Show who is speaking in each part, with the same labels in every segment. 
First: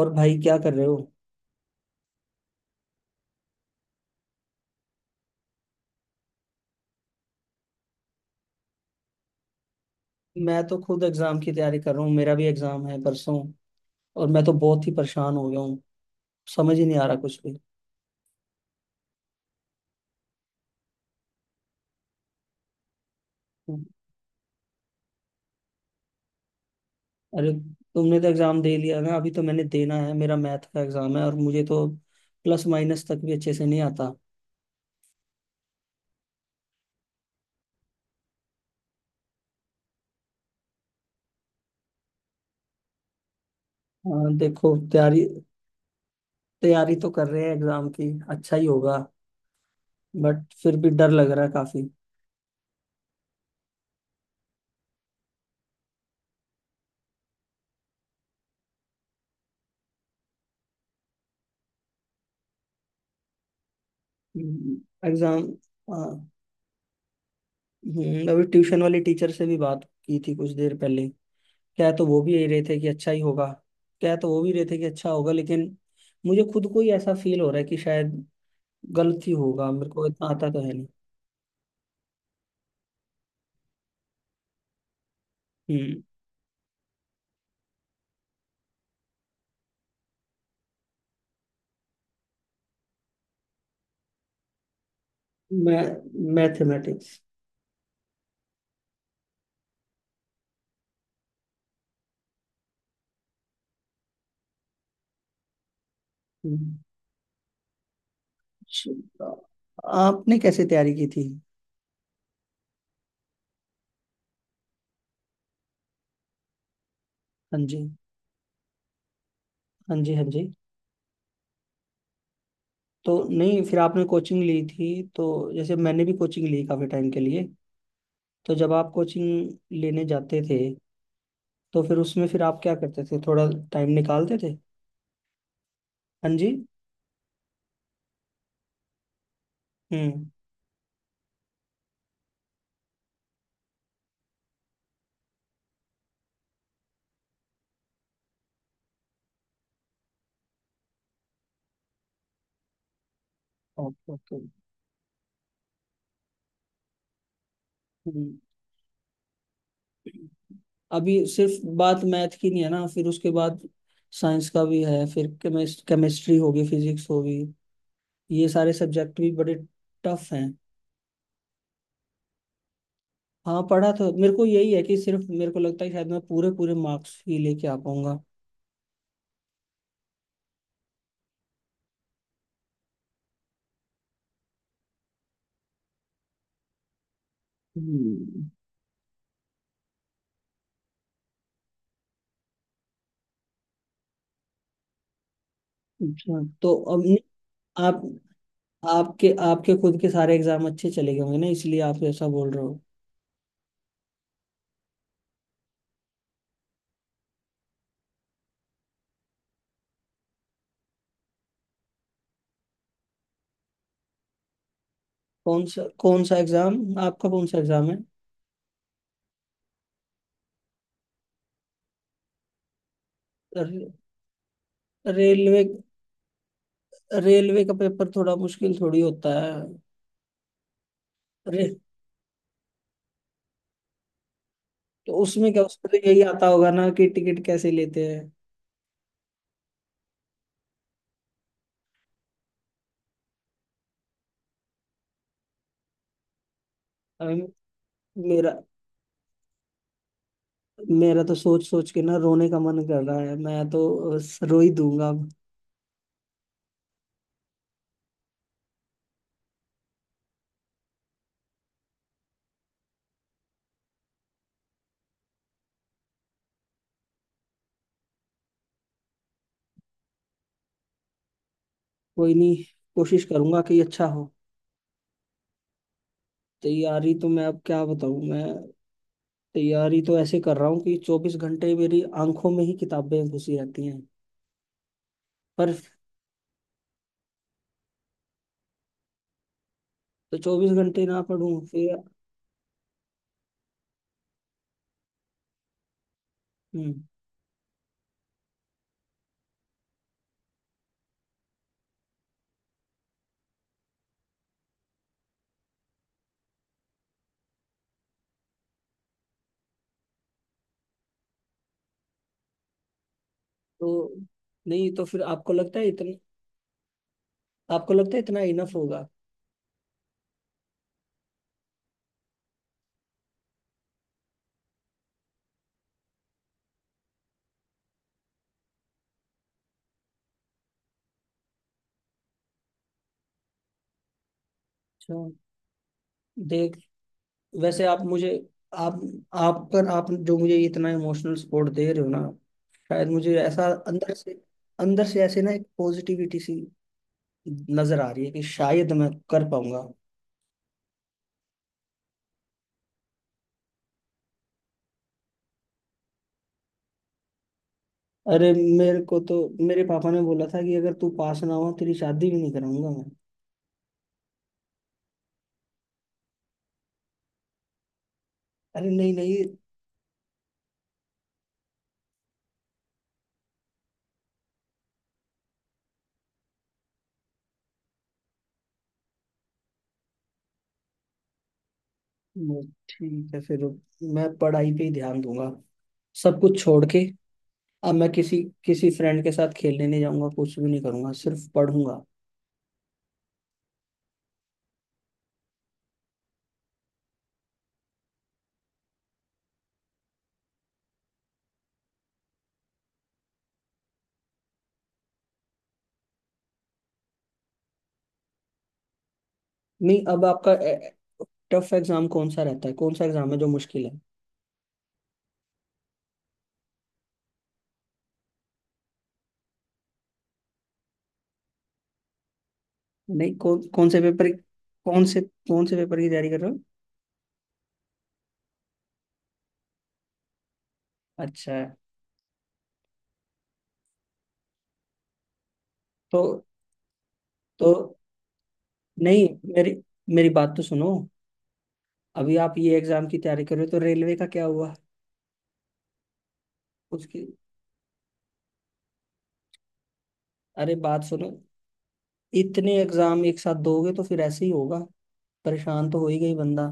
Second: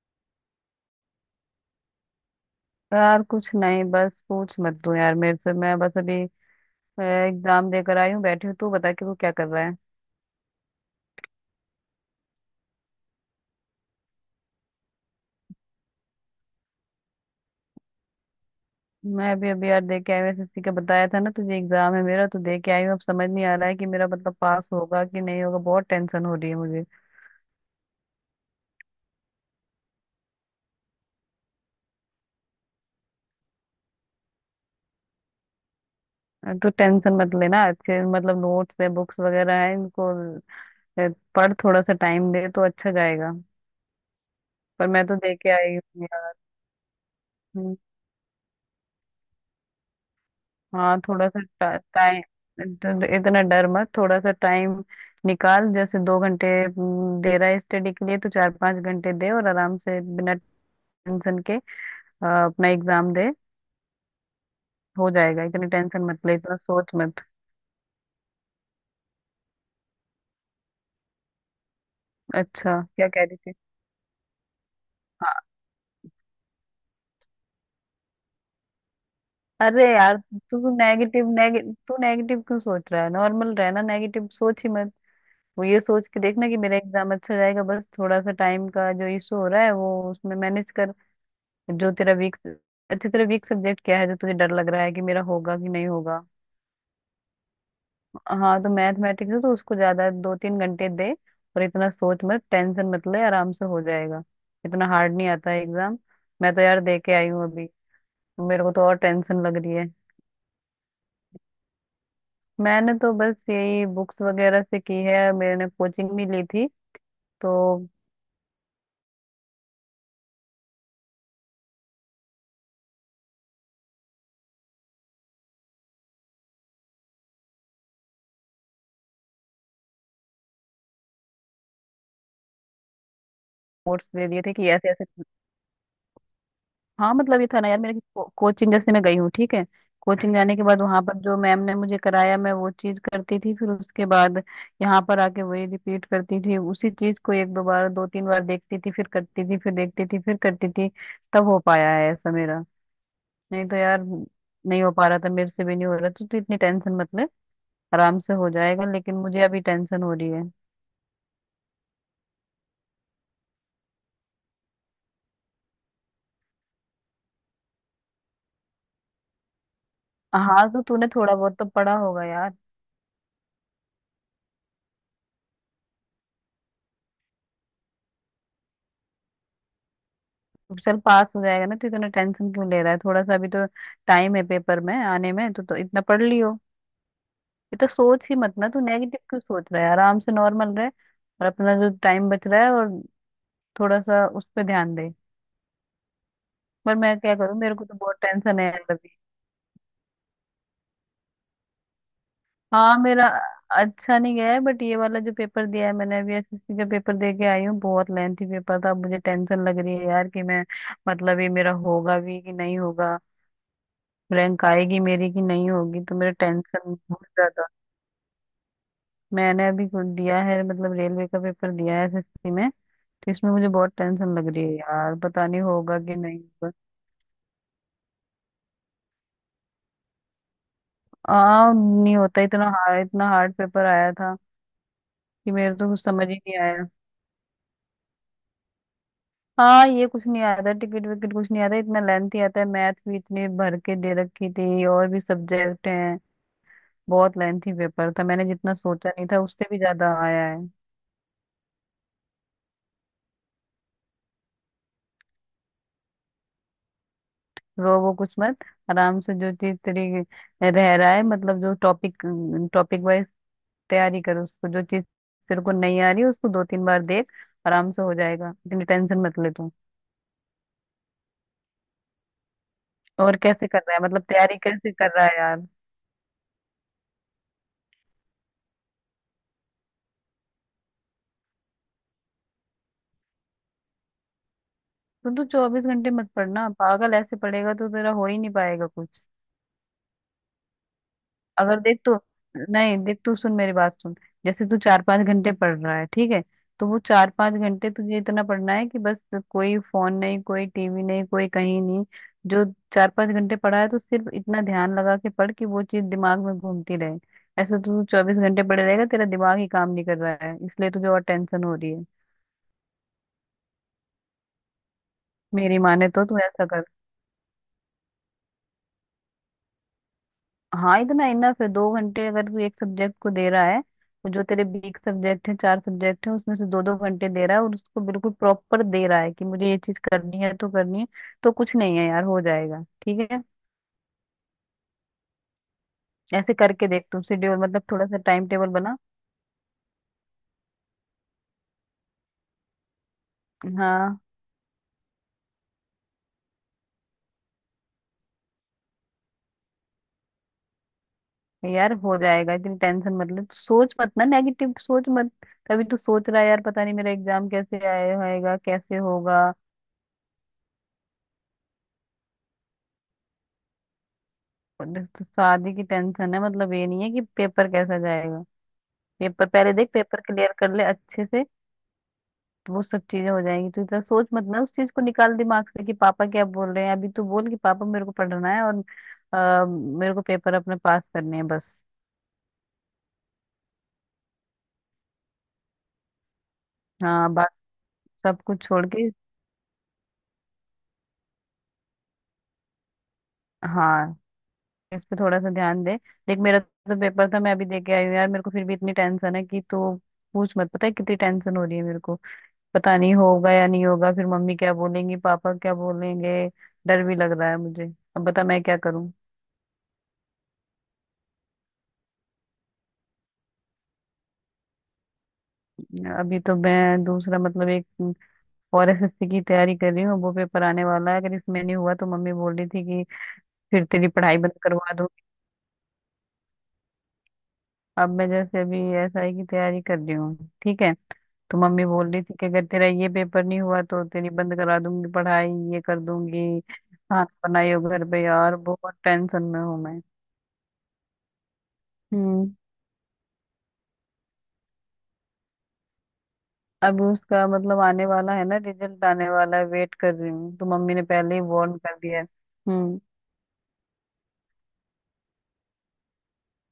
Speaker 1: और भाई क्या कर रहे हो?
Speaker 2: यार कुछ नहीं बस पूछ मत तू यार मेरे से। मैं बस अभी एग्जाम देकर आई हूँ बैठी हूँ। तू बता कि तू क्या कर रहा है।
Speaker 1: मैं तो खुद एग्जाम की तैयारी कर रहा हूँ। मेरा भी एग्जाम है परसों। और मैं तो बहुत ही परेशान हो गया हूँ। समझ ही नहीं आ रहा कुछ भी।
Speaker 2: मैं अभी अभी यार दे के आई हूँ। एसएससी का बताया था ना तुझे। एग्जाम है मेरा तो दे के आई हूँ। अब समझ नहीं आ रहा है कि मेरा मतलब पास होगा कि नहीं होगा। बहुत टेंशन हो रही है मुझे।
Speaker 1: अरे, तुमने तो एग्जाम दे लिया ना, अभी तो मैंने देना है। मेरा मैथ का एग्जाम है और मुझे तो प्लस माइनस तक भी अच्छे से नहीं आता।
Speaker 2: तो टेंशन मत लेना। अच्छे मतलब नोट्स है बुक्स वगैरह है इनको। अ, पढ़ थोड़ा सा टाइम दे तो अच्छा जाएगा।
Speaker 1: हाँ, देखो
Speaker 2: पर मैं तो
Speaker 1: तैयारी
Speaker 2: दे के आई हूँ
Speaker 1: तैयारी तो कर रहे हैं
Speaker 2: यार।
Speaker 1: एग्जाम की, अच्छा ही होगा। बट फिर भी
Speaker 2: हाँ
Speaker 1: डर
Speaker 2: थोड़ा
Speaker 1: लग
Speaker 2: सा
Speaker 1: रहा है काफी।
Speaker 2: टाइम। इतना डर मत थोड़ा सा टाइम निकाल। जैसे दो घंटे दे रहा है स्टडी के लिए तो चार पांच घंटे दे। और आराम से बिना टेंशन के अपना एग्जाम दे। हो जाएगा।
Speaker 1: एग्जाम
Speaker 2: इतनी टेंशन मत ले। इतना सोच मत।
Speaker 1: अभी ट्यूशन वाली टीचर से भी बात की थी कुछ देर पहले। क्या है तो वो भी यही रहे थे
Speaker 2: अच्छा
Speaker 1: कि
Speaker 2: क्या
Speaker 1: अच्छा ही
Speaker 2: कह रही
Speaker 1: होगा।
Speaker 2: थी।
Speaker 1: क्या है तो वो भी रहे थे कि अच्छा होगा,
Speaker 2: हाँ।
Speaker 1: लेकिन मुझे खुद को ही ऐसा फील हो रहा है कि शायद गलत ही होगा।
Speaker 2: अरे
Speaker 1: मेरे को
Speaker 2: यार।
Speaker 1: इतना आता तो
Speaker 2: तू
Speaker 1: है नहीं।
Speaker 2: नेगेटिव नेगे, तू नेगेटिव क्यों सोच रहा है। नॉर्मल रहना। नेगेटिव सोच ही मत। वो ये
Speaker 1: हम्म।
Speaker 2: सोच के देखना कि मेरा एग्जाम अच्छा जाएगा। बस थोड़ा सा टाइम का जो इशू हो रहा है वो उसमें मैनेज कर। जो तेरा वीक अच्छा तेरा वीक सब्जेक्ट क्या है जो तुझे डर लग रहा है कि मेरा होगा कि
Speaker 1: मैं
Speaker 2: नहीं होगा।
Speaker 1: मैथमेटिक्स।
Speaker 2: हाँ तो मैथमेटिक्स है तो उसको ज्यादा दो तीन घंटे दे। और इतना सोच मत। टेंशन मत ले। आराम से हो जाएगा। इतना हार्ड नहीं आता है एग्जाम। मैं तो यार दे के आई हूँ अभी। मेरे को तो और
Speaker 1: अच्छा,
Speaker 2: टेंशन लग रही है।
Speaker 1: आपने कैसे तैयारी की थी?
Speaker 2: मैंने तो बस यही बुक्स वगैरह से की है। मैंने कोचिंग भी ली थी तो
Speaker 1: हाँ जी, हाँ जी, हाँ जी। तो नहीं, फिर आपने कोचिंग ली थी तो जैसे मैंने भी कोचिंग ली काफी टाइम के लिए। तो जब आप कोचिंग लेने जाते थे तो फिर उसमें फिर आप क्या करते थे, थोड़ा टाइम
Speaker 2: कोर्स ले
Speaker 1: निकालते
Speaker 2: लिए थे
Speaker 1: थे?
Speaker 2: कि ऐसे ऐसे।
Speaker 1: हाँ जी।
Speaker 2: हाँ मतलब ये था ना यार मेरे। कोचिंग जैसे मैं गई हूँ ठीक है।
Speaker 1: हम्म।
Speaker 2: कोचिंग जाने के बाद वहां पर जो मैम ने मुझे कराया मैं वो चीज करती थी। फिर उसके बाद यहाँ पर आके वही रिपीट करती थी। उसी चीज को एक दो बार दो तीन बार देखती थी फिर करती थी फिर देखती थी फिर करती थी। तब हो पाया है ऐसा मेरा। नहीं तो यार
Speaker 1: ओके, ओके।
Speaker 2: नहीं हो पा रहा था। मेरे से भी नहीं हो रहा तो इतनी टेंशन मतलब आराम से
Speaker 1: हम्म।
Speaker 2: हो जाएगा। लेकिन मुझे अभी टेंशन हो रही है।
Speaker 1: अभी सिर्फ बात मैथ की नहीं है ना, फिर उसके बाद साइंस का भी है, फिर केमिस्ट्री होगी, फिजिक्स होगी। ये सारे सब्जेक्ट भी बड़े टफ हैं।
Speaker 2: हाँ तो तूने थोड़ा बहुत तो पढ़ा होगा यार।
Speaker 1: हाँ, पढ़ा तो मेरे को यही है कि सिर्फ मेरे को लगता है कि शायद मैं पूरे पूरे मार्क्स ही लेके आ पाऊंगा।
Speaker 2: चल पास हो जाएगा ना। तो इतना टेंशन क्यों ले रहा है। थोड़ा सा अभी तो टाइम है पेपर में आने में तो इतना पढ़ लियो। इतना सोच ही
Speaker 1: हम्म,
Speaker 2: मत ना। तू नेगेटिव क्यों सोच रहा है। आराम से नॉर्मल रहे और अपना जो टाइम बच रहा है और थोड़ा सा उस पर ध्यान दे।
Speaker 1: अच्छा, तो
Speaker 2: पर
Speaker 1: अब नहीं,
Speaker 2: मैं क्या करूँ। मेरे को तो
Speaker 1: आप,
Speaker 2: बहुत टेंशन है यार अभी।
Speaker 1: आपके आपके खुद के सारे एग्जाम अच्छे चले गए होंगे ना, इसलिए आप ऐसा बोल रहे हो।
Speaker 2: हाँ मेरा अच्छा नहीं गया है। बट ये वाला जो पेपर दिया है मैंने अभी एसएससी का पेपर दे के आई हूँ। बहुत लेंथी पेपर था। अब मुझे टेंशन लग रही है यार कि मैं मतलब ये मेरा होगा भी कि नहीं होगा। रैंक आएगी मेरी कि नहीं होगी तो
Speaker 1: कौन
Speaker 2: मेरा
Speaker 1: सा एग्जाम
Speaker 2: टेंशन बहुत
Speaker 1: आपका? कौन सा
Speaker 2: ज्यादा।
Speaker 1: एग्जाम है?
Speaker 2: मैंने अभी कुछ दिया है मतलब रेलवे का पेपर दिया है एसएससी में। तो इसमें मुझे
Speaker 1: रे-
Speaker 2: बहुत टेंशन लग रही है यार। पता नहीं
Speaker 1: रेलवे
Speaker 2: होगा कि नहीं होगा।
Speaker 1: रेलवे का पेपर थोड़ा मुश्किल थोड़ी होता है। रे,
Speaker 2: हाँ नहीं होता इतना हार्ड। इतना हार्ड पेपर आया था
Speaker 1: तो
Speaker 2: कि
Speaker 1: उसमें क्या
Speaker 2: मेरे
Speaker 1: उसको
Speaker 2: तो
Speaker 1: तो
Speaker 2: कुछ
Speaker 1: यही
Speaker 2: समझ ही
Speaker 1: आता
Speaker 2: नहीं
Speaker 1: होगा
Speaker 2: आया।
Speaker 1: ना कि टिकट कैसे लेते हैं।
Speaker 2: हाँ ये कुछ नहीं आता। टिकट विकट कुछ नहीं आता। इतना लेंथी आता है। मैथ भी इतनी भर के दे रखी थी और भी सब्जेक्ट हैं। बहुत
Speaker 1: अभी
Speaker 2: लेंथी पेपर था। मैंने
Speaker 1: मेरा
Speaker 2: जितना सोचा नहीं था उससे भी ज्यादा आया है।
Speaker 1: मेरा तो सोच सोच के ना रोने का मन कर रहा है। मैं तो रो ही दूंगा अब।
Speaker 2: रो वो कुछ मत। आराम से जो चीज तेरी रह रहा है मतलब जो टॉपिक टॉपिक वाइज तैयारी कर। उसको जो चीज तेरे को नहीं आ रही उसको दो तीन बार देख। आराम से हो जाएगा। इतनी टेंशन मत ले तू।
Speaker 1: कोई नहीं, कोशिश
Speaker 2: और
Speaker 1: करूंगा
Speaker 2: कैसे कर
Speaker 1: कि
Speaker 2: रहा है
Speaker 1: अच्छा
Speaker 2: मतलब
Speaker 1: हो।
Speaker 2: तैयारी कैसे कर रहा है यार।
Speaker 1: तैयारी तो मैं अब क्या बताऊं। मैं तैयारी तो ऐसे कर रहा हूँ कि 24 घंटे मेरी आंखों में ही किताबें घुसी रहती हैं।
Speaker 2: तो तू
Speaker 1: पर
Speaker 2: चौबीस घंटे मत पढ़ना पागल। ऐसे पढ़ेगा तो तेरा हो ही नहीं पाएगा कुछ।
Speaker 1: तो 24 घंटे ना पढ़ूं
Speaker 2: अगर
Speaker 1: फिर?
Speaker 2: देख तू नहीं देख तू सुन मेरी बात सुन। जैसे तू चार पांच घंटे पढ़ रहा है ठीक है। तो वो
Speaker 1: हम्म।
Speaker 2: चार पांच घंटे तुझे इतना पढ़ना है कि बस कोई फोन नहीं कोई टीवी नहीं कोई कहीं नहीं। जो चार पांच घंटे पढ़ा है तो सिर्फ इतना ध्यान लगा के पढ़ कि वो चीज दिमाग में घूमती रहे। ऐसे तो तू चौबीस घंटे पड़े रहेगा। तेरा दिमाग ही काम नहीं कर रहा है इसलिए तुझे और टेंशन हो रही है।
Speaker 1: तो नहीं, तो फिर आपको लगता
Speaker 2: मेरी
Speaker 1: है
Speaker 2: माने
Speaker 1: इतना,
Speaker 2: तो तू ऐसा कर।
Speaker 1: आपको लगता है इतना इनफ होगा?
Speaker 2: हाँ इतना इनफ है। दो घंटे अगर तू एक सब्जेक्ट को दे रहा है तो जो तेरे बीक सब्जेक्ट है चार सब्जेक्ट है उसमें से दो दो घंटे दे रहा है और उसको बिल्कुल प्रॉपर दे रहा है कि मुझे ये चीज करनी है तो करनी है। तो कुछ नहीं है यार हो जाएगा ठीक है।
Speaker 1: अच्छा।
Speaker 2: ऐसे
Speaker 1: देख,
Speaker 2: करके देख तू शेड्यूल मतलब
Speaker 1: वैसे आप
Speaker 2: थोड़ा सा
Speaker 1: मुझे,
Speaker 2: टाइम टेबल बना।
Speaker 1: आप आप जो मुझे इतना इमोशनल सपोर्ट दे रहे हो ना, शायद मुझे ऐसा अंदर
Speaker 2: हाँ
Speaker 1: से अंदर से ऐसे ना एक पॉजिटिविटी सी नजर आ रही है कि शायद मैं कर पाऊंगा।
Speaker 2: यार हो जाएगा। इतनी टेंशन मतलब सोच मत ना। नेगेटिव सोच मत। तभी तू सोच रहा है यार पता नहीं मेरा एग्जाम कैसे आए
Speaker 1: अरे,
Speaker 2: होएगा कैसे
Speaker 1: मेरे को तो,
Speaker 2: होगा।
Speaker 1: मेरे पापा ने बोला था कि अगर तू पास ना हो तेरी शादी भी नहीं कराऊंगा मैं।
Speaker 2: और देख, तो शादी की टेंशन है मतलब ये नहीं है कि पेपर कैसा जाएगा।
Speaker 1: अरे नहीं नहीं।
Speaker 2: पेपर पहले देख पेपर क्लियर कर ले अच्छे से। तो वो सब चीजें हो जाएंगी। तू इतना सोच मत ना उस चीज को निकाल दिमाग से कि पापा क्या बोल रहे हैं। अभी तू बोल कि पापा मेरे को पढ़ना है और अ, मेरे को पेपर अपने पास करने हैं बस।
Speaker 1: ठीक है फिर, मैं पढ़ाई पे ही ध्यान दूंगा, सब कुछ छोड़ के।
Speaker 2: हाँ बाकी
Speaker 1: अब मैं किसी
Speaker 2: सब कुछ छोड़
Speaker 1: किसी
Speaker 2: के।
Speaker 1: फ्रेंड के साथ खेलने नहीं जाऊंगा, कुछ भी नहीं करूंगा, सिर्फ पढ़ूंगा।
Speaker 2: हाँ इस पे थोड़ा सा ध्यान दे। देख मेरा तो पेपर था। मैं अभी दे के आई हूँ यार। मेरे को फिर भी इतनी टेंशन है कि तू पूछ मत। पता है कितनी टेंशन हो रही है मेरे को। पता नहीं होगा या नहीं होगा। फिर मम्मी क्या बोलेंगी पापा क्या बोलेंगे। डर भी लग रहा है मुझे। अब बता मैं क्या करूँ।
Speaker 1: नहीं, अब आपका टफ एग्जाम कौन सा रहता है? कौन सा एग्जाम है जो मुश्किल है?
Speaker 2: अभी तो मैं दूसरा मतलब एक और एस एस सी की तैयारी कर रही हूँ। वो पेपर आने वाला है। अगर इसमें नहीं हुआ तो मम्मी बोल रही थी कि
Speaker 1: नहीं, कौन
Speaker 2: फिर
Speaker 1: कौन से
Speaker 2: तेरी
Speaker 1: पेपर,
Speaker 2: पढ़ाई बंद करवा दूँ।
Speaker 1: कौन से पेपर की तैयारी कर रहे हो?
Speaker 2: अब मैं जैसे अभी एस आई की तैयारी कर रही हूँ ठीक है।
Speaker 1: अच्छा।
Speaker 2: तो मम्मी बोल रही थी कि अगर तेरा ये पेपर नहीं हुआ तो तेरी बंद करा दूंगी पढ़ाई। ये कर
Speaker 1: तो
Speaker 2: दूंगी खाना
Speaker 1: तो
Speaker 2: बनाई हो घर पे। यार बहुत
Speaker 1: नहीं,
Speaker 2: टेंशन में
Speaker 1: मेरी
Speaker 2: हूँ मैं।
Speaker 1: मेरी बात तो सुनो। अभी आप
Speaker 2: हम्म।
Speaker 1: ये एग्जाम की तैयारी कर रहे हो तो रेलवे का क्या हुआ
Speaker 2: अब
Speaker 1: उसकी?
Speaker 2: उसका मतलब आने वाला है ना। रिजल्ट आने वाला है वेट कर रही हूँ। तो
Speaker 1: अरे
Speaker 2: मम्मी ने
Speaker 1: बात सुनो,
Speaker 2: पहले ही वार्न कर दिया है।
Speaker 1: इतने
Speaker 2: हम्म।
Speaker 1: एग्जाम एक साथ दोगे तो फिर ऐसे ही होगा, परेशान तो हो ही गई बंदा।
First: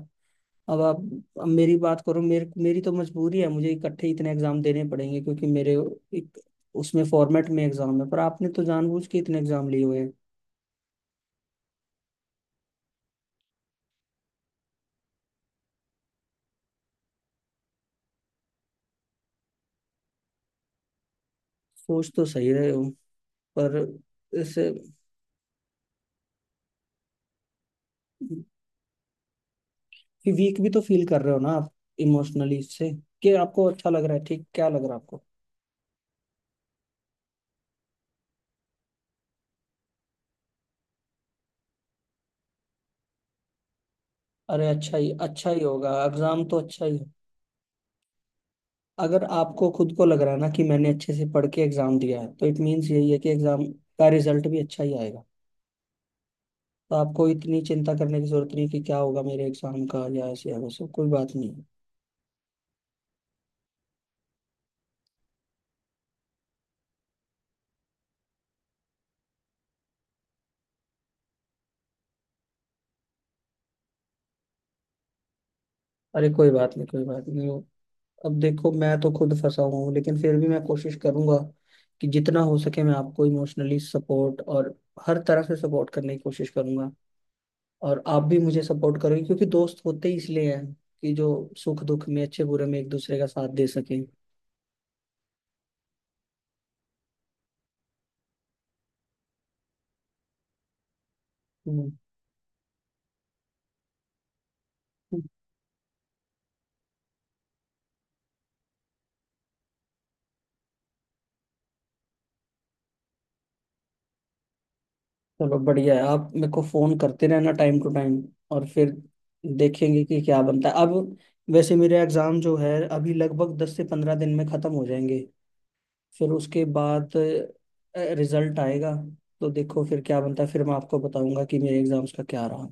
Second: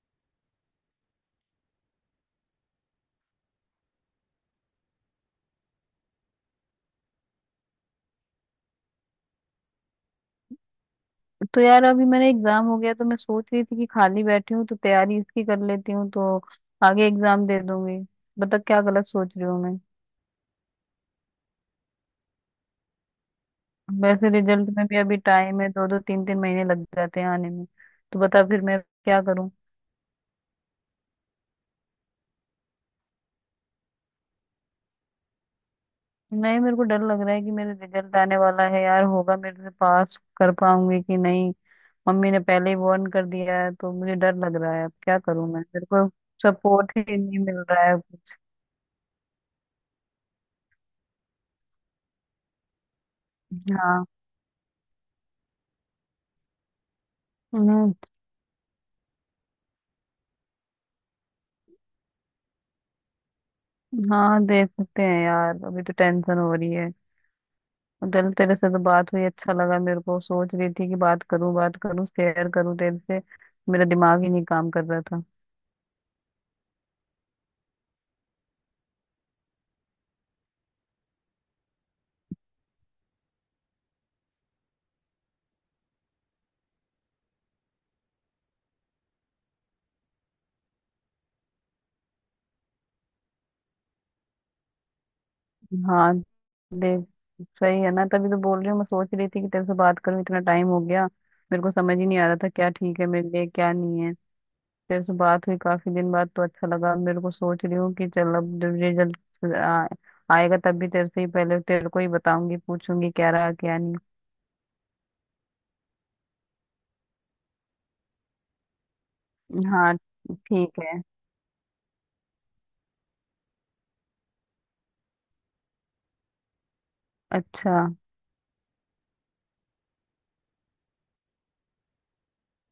Speaker 1: अब आप, अब मेरी बात करो मेरे, मेरी तो मजबूरी है, मुझे इकट्ठे इतने एग्जाम देने पड़ेंगे क्योंकि मेरे एक उसमें फॉर्मेट में एग्जाम है, पर आपने तो जानबूझ के इतने एग्जाम लिए हुए हैं।
Speaker 2: तो यार अभी मेरा एग्जाम हो गया तो मैं सोच रही थी कि खाली बैठी हूँ तो तैयारी इसकी कर लेती हूँ तो आगे एग्जाम दे दूंगी। बता क्या गलत सोच रही हूँ मैं।
Speaker 1: सोच तो सही रहे हो, पर
Speaker 2: वैसे रिजल्ट
Speaker 1: इससे
Speaker 2: में भी अभी टाइम है। दो दो तीन तीन महीने लग जाते हैं आने में। तो बता फिर मैं क्या करूँ।
Speaker 1: वीक भी तो फील कर रहे हो ना आप इमोशनली इससे? कि आपको अच्छा लग रहा है, ठीक, क्या लग रहा है आपको?
Speaker 2: नहीं मेरे को डर लग रहा है कि मेरा रिजल्ट आने वाला है यार। होगा मेरे से पास कर पाऊंगी कि नहीं। मम्मी ने पहले ही वार्न कर दिया है तो मुझे डर लग
Speaker 1: अरे,
Speaker 2: रहा है। अब
Speaker 1: अच्छा ही
Speaker 2: क्या करूँ
Speaker 1: अच्छा
Speaker 2: मैं।
Speaker 1: ही
Speaker 2: मेरे
Speaker 1: होगा
Speaker 2: को
Speaker 1: एग्जाम, तो अच्छा ही
Speaker 2: सपोर्ट
Speaker 1: है।
Speaker 2: ही नहीं मिल रहा है कुछ।
Speaker 1: अगर आपको खुद को लग रहा है ना कि मैंने अच्छे से पढ़ के एग्जाम दिया है तो इट मीन्स यही है कि एग्जाम का रिजल्ट भी अच्छा ही आएगा। तो आपको इतनी चिंता
Speaker 2: हाँ।
Speaker 1: करने की जरूरत नहीं कि क्या होगा मेरे एग्जाम का या ऐसे या वैसे, कोई बात नहीं है।
Speaker 2: हाँ देख सकते हैं यार अभी तो टेंशन हो रही है। और चल तेरे से तो बात हुई अच्छा लगा मेरे को। सोच रही थी कि बात करूं शेयर करूं तेरे से। मेरा दिमाग ही नहीं काम कर रहा था।
Speaker 1: अरे कोई बात नहीं, कोई बात नहीं। अब देखो, मैं तो खुद फंसा हुआ हूँ लेकिन फिर भी मैं कोशिश करूंगा कि जितना हो सके मैं आपको इमोशनली सपोर्ट और हर तरह से सपोर्ट करने की कोशिश करूंगा। और आप भी मुझे सपोर्ट करोगे क्योंकि दोस्त होते ही इसलिए हैं कि जो सुख दुख में, अच्छे बुरे में एक दूसरे का साथ दे सकें।
Speaker 2: हाँ देख सही है ना। तभी तो बोल रही हूँ। मैं सोच रही थी कि तेरे से बात करूं इतना टाइम हो गया। मेरे को
Speaker 1: हम्म।
Speaker 2: समझ ही नहीं आ रहा था क्या ठीक है मेरे लिए क्या नहीं है। तेरे से बात हुई काफी दिन बाद तो अच्छा लगा मेरे को। सोच रही हूँ कि चल अब जब रिजल्ट आएगा तब भी तेरे से ही पहले तेरे को ही बताऊंगी पूछूंगी क्या रहा क्या नहीं।
Speaker 1: चलो बढ़िया है, आप मेरे को फोन करते रहना टाइम टू टाइम और फिर
Speaker 2: हाँ
Speaker 1: देखेंगे कि क्या बनता
Speaker 2: ठीक
Speaker 1: है
Speaker 2: है।
Speaker 1: अब। वैसे मेरे एग्जाम जो है अभी लगभग 10 से 15 दिन में खत्म हो जाएंगे, फिर उसके बाद
Speaker 2: अच्छा।
Speaker 1: रिजल्ट आएगा। तो देखो फिर क्या बनता है, फिर मैं आपको बताऊंगा कि मेरे एग्जाम्स का क्या रहा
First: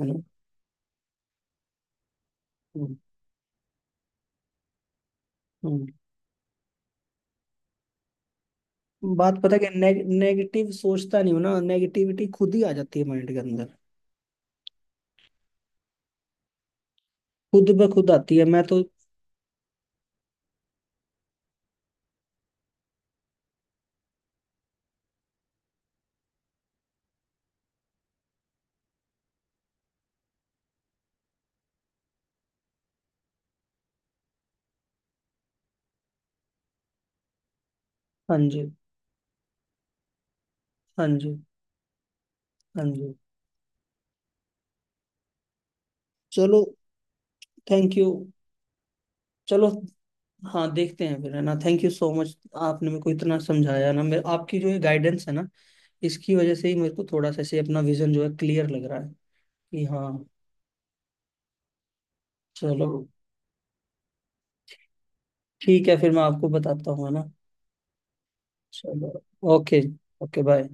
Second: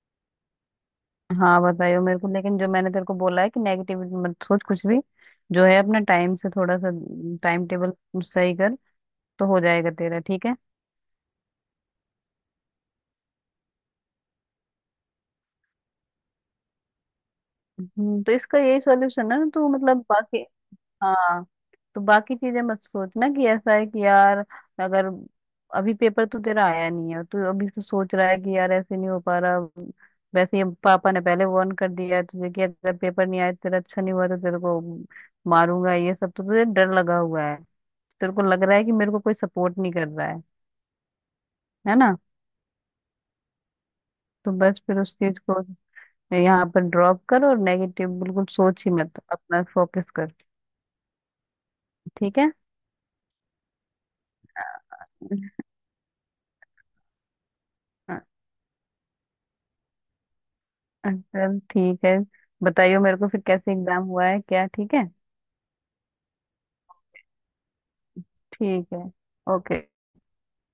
Speaker 1: है ना।
Speaker 2: हाँ बताइयो मेरे को। लेकिन जो मैंने
Speaker 1: हम्म,
Speaker 2: तेरे को बोला है कि नेगेटिविटी मत सोच कुछ भी। जो है
Speaker 1: हम्म।
Speaker 2: अपना टाइम से थोड़ा सा टाइम टेबल सही कर।
Speaker 1: बात
Speaker 2: तो
Speaker 1: पता है
Speaker 2: हो
Speaker 1: कि ने,
Speaker 2: जाएगा तेरा ठीक है
Speaker 1: नेगेटिव सोचता नहीं हूं ना, नेगेटिविटी खुद ही आ जाती है माइंड के अंदर, खुद ब खुद
Speaker 2: तो
Speaker 1: आती है
Speaker 2: इसका
Speaker 1: मैं
Speaker 2: यही
Speaker 1: तो।
Speaker 2: सॉल्यूशन है ना तो मतलब बाकी। हाँ तो बाकी चीजें मत सोचना कि ऐसा है कि यार अगर अभी पेपर तो तेरा आया नहीं है तू अभी से सोच रहा है कि यार ऐसे नहीं हो पा रहा। वैसे ही पापा ने पहले वार्न कर दिया है तुझे कि अगर पेपर नहीं आया तेरा अच्छा नहीं हुआ तो तेरे को मारूंगा ये सब। तो तुझे डर लगा हुआ है। तेरे
Speaker 1: हाँ
Speaker 2: को लग
Speaker 1: जी,
Speaker 2: रहा है कि मेरे को कोई सपोर्ट नहीं कर रहा है।
Speaker 1: हाँ जी,
Speaker 2: है ना।
Speaker 1: हाँ जी।
Speaker 2: तो बस फिर उस चीज को
Speaker 1: चलो,
Speaker 2: यहाँ पर ड्रॉप कर और
Speaker 1: थैंक यू।
Speaker 2: नेगेटिव बिल्कुल सोच ही मत अपना
Speaker 1: चलो,
Speaker 2: फोकस कर।
Speaker 1: हाँ देखते हैं फिर है ना, थैंक यू सो मच,
Speaker 2: ठीक
Speaker 1: आपने मेरे को इतना समझाया ना। मेरे आपकी जो ये गाइडेंस है ना, इसकी वजह से ही मेरे को थोड़ा सा ऐसे अपना विजन
Speaker 2: है।
Speaker 1: जो है क्लियर लग रहा है कि हाँ।
Speaker 2: चल ठीक है। बताइयो
Speaker 1: चलो
Speaker 2: मेरे को फिर कैसे एग्जाम हुआ है क्या ठीक है।
Speaker 1: ठीक है, फिर मैं आपको बताता हूँ है ना।
Speaker 2: ठीक है।
Speaker 1: चलो। ओके।
Speaker 2: ओके।
Speaker 1: Okay, bye.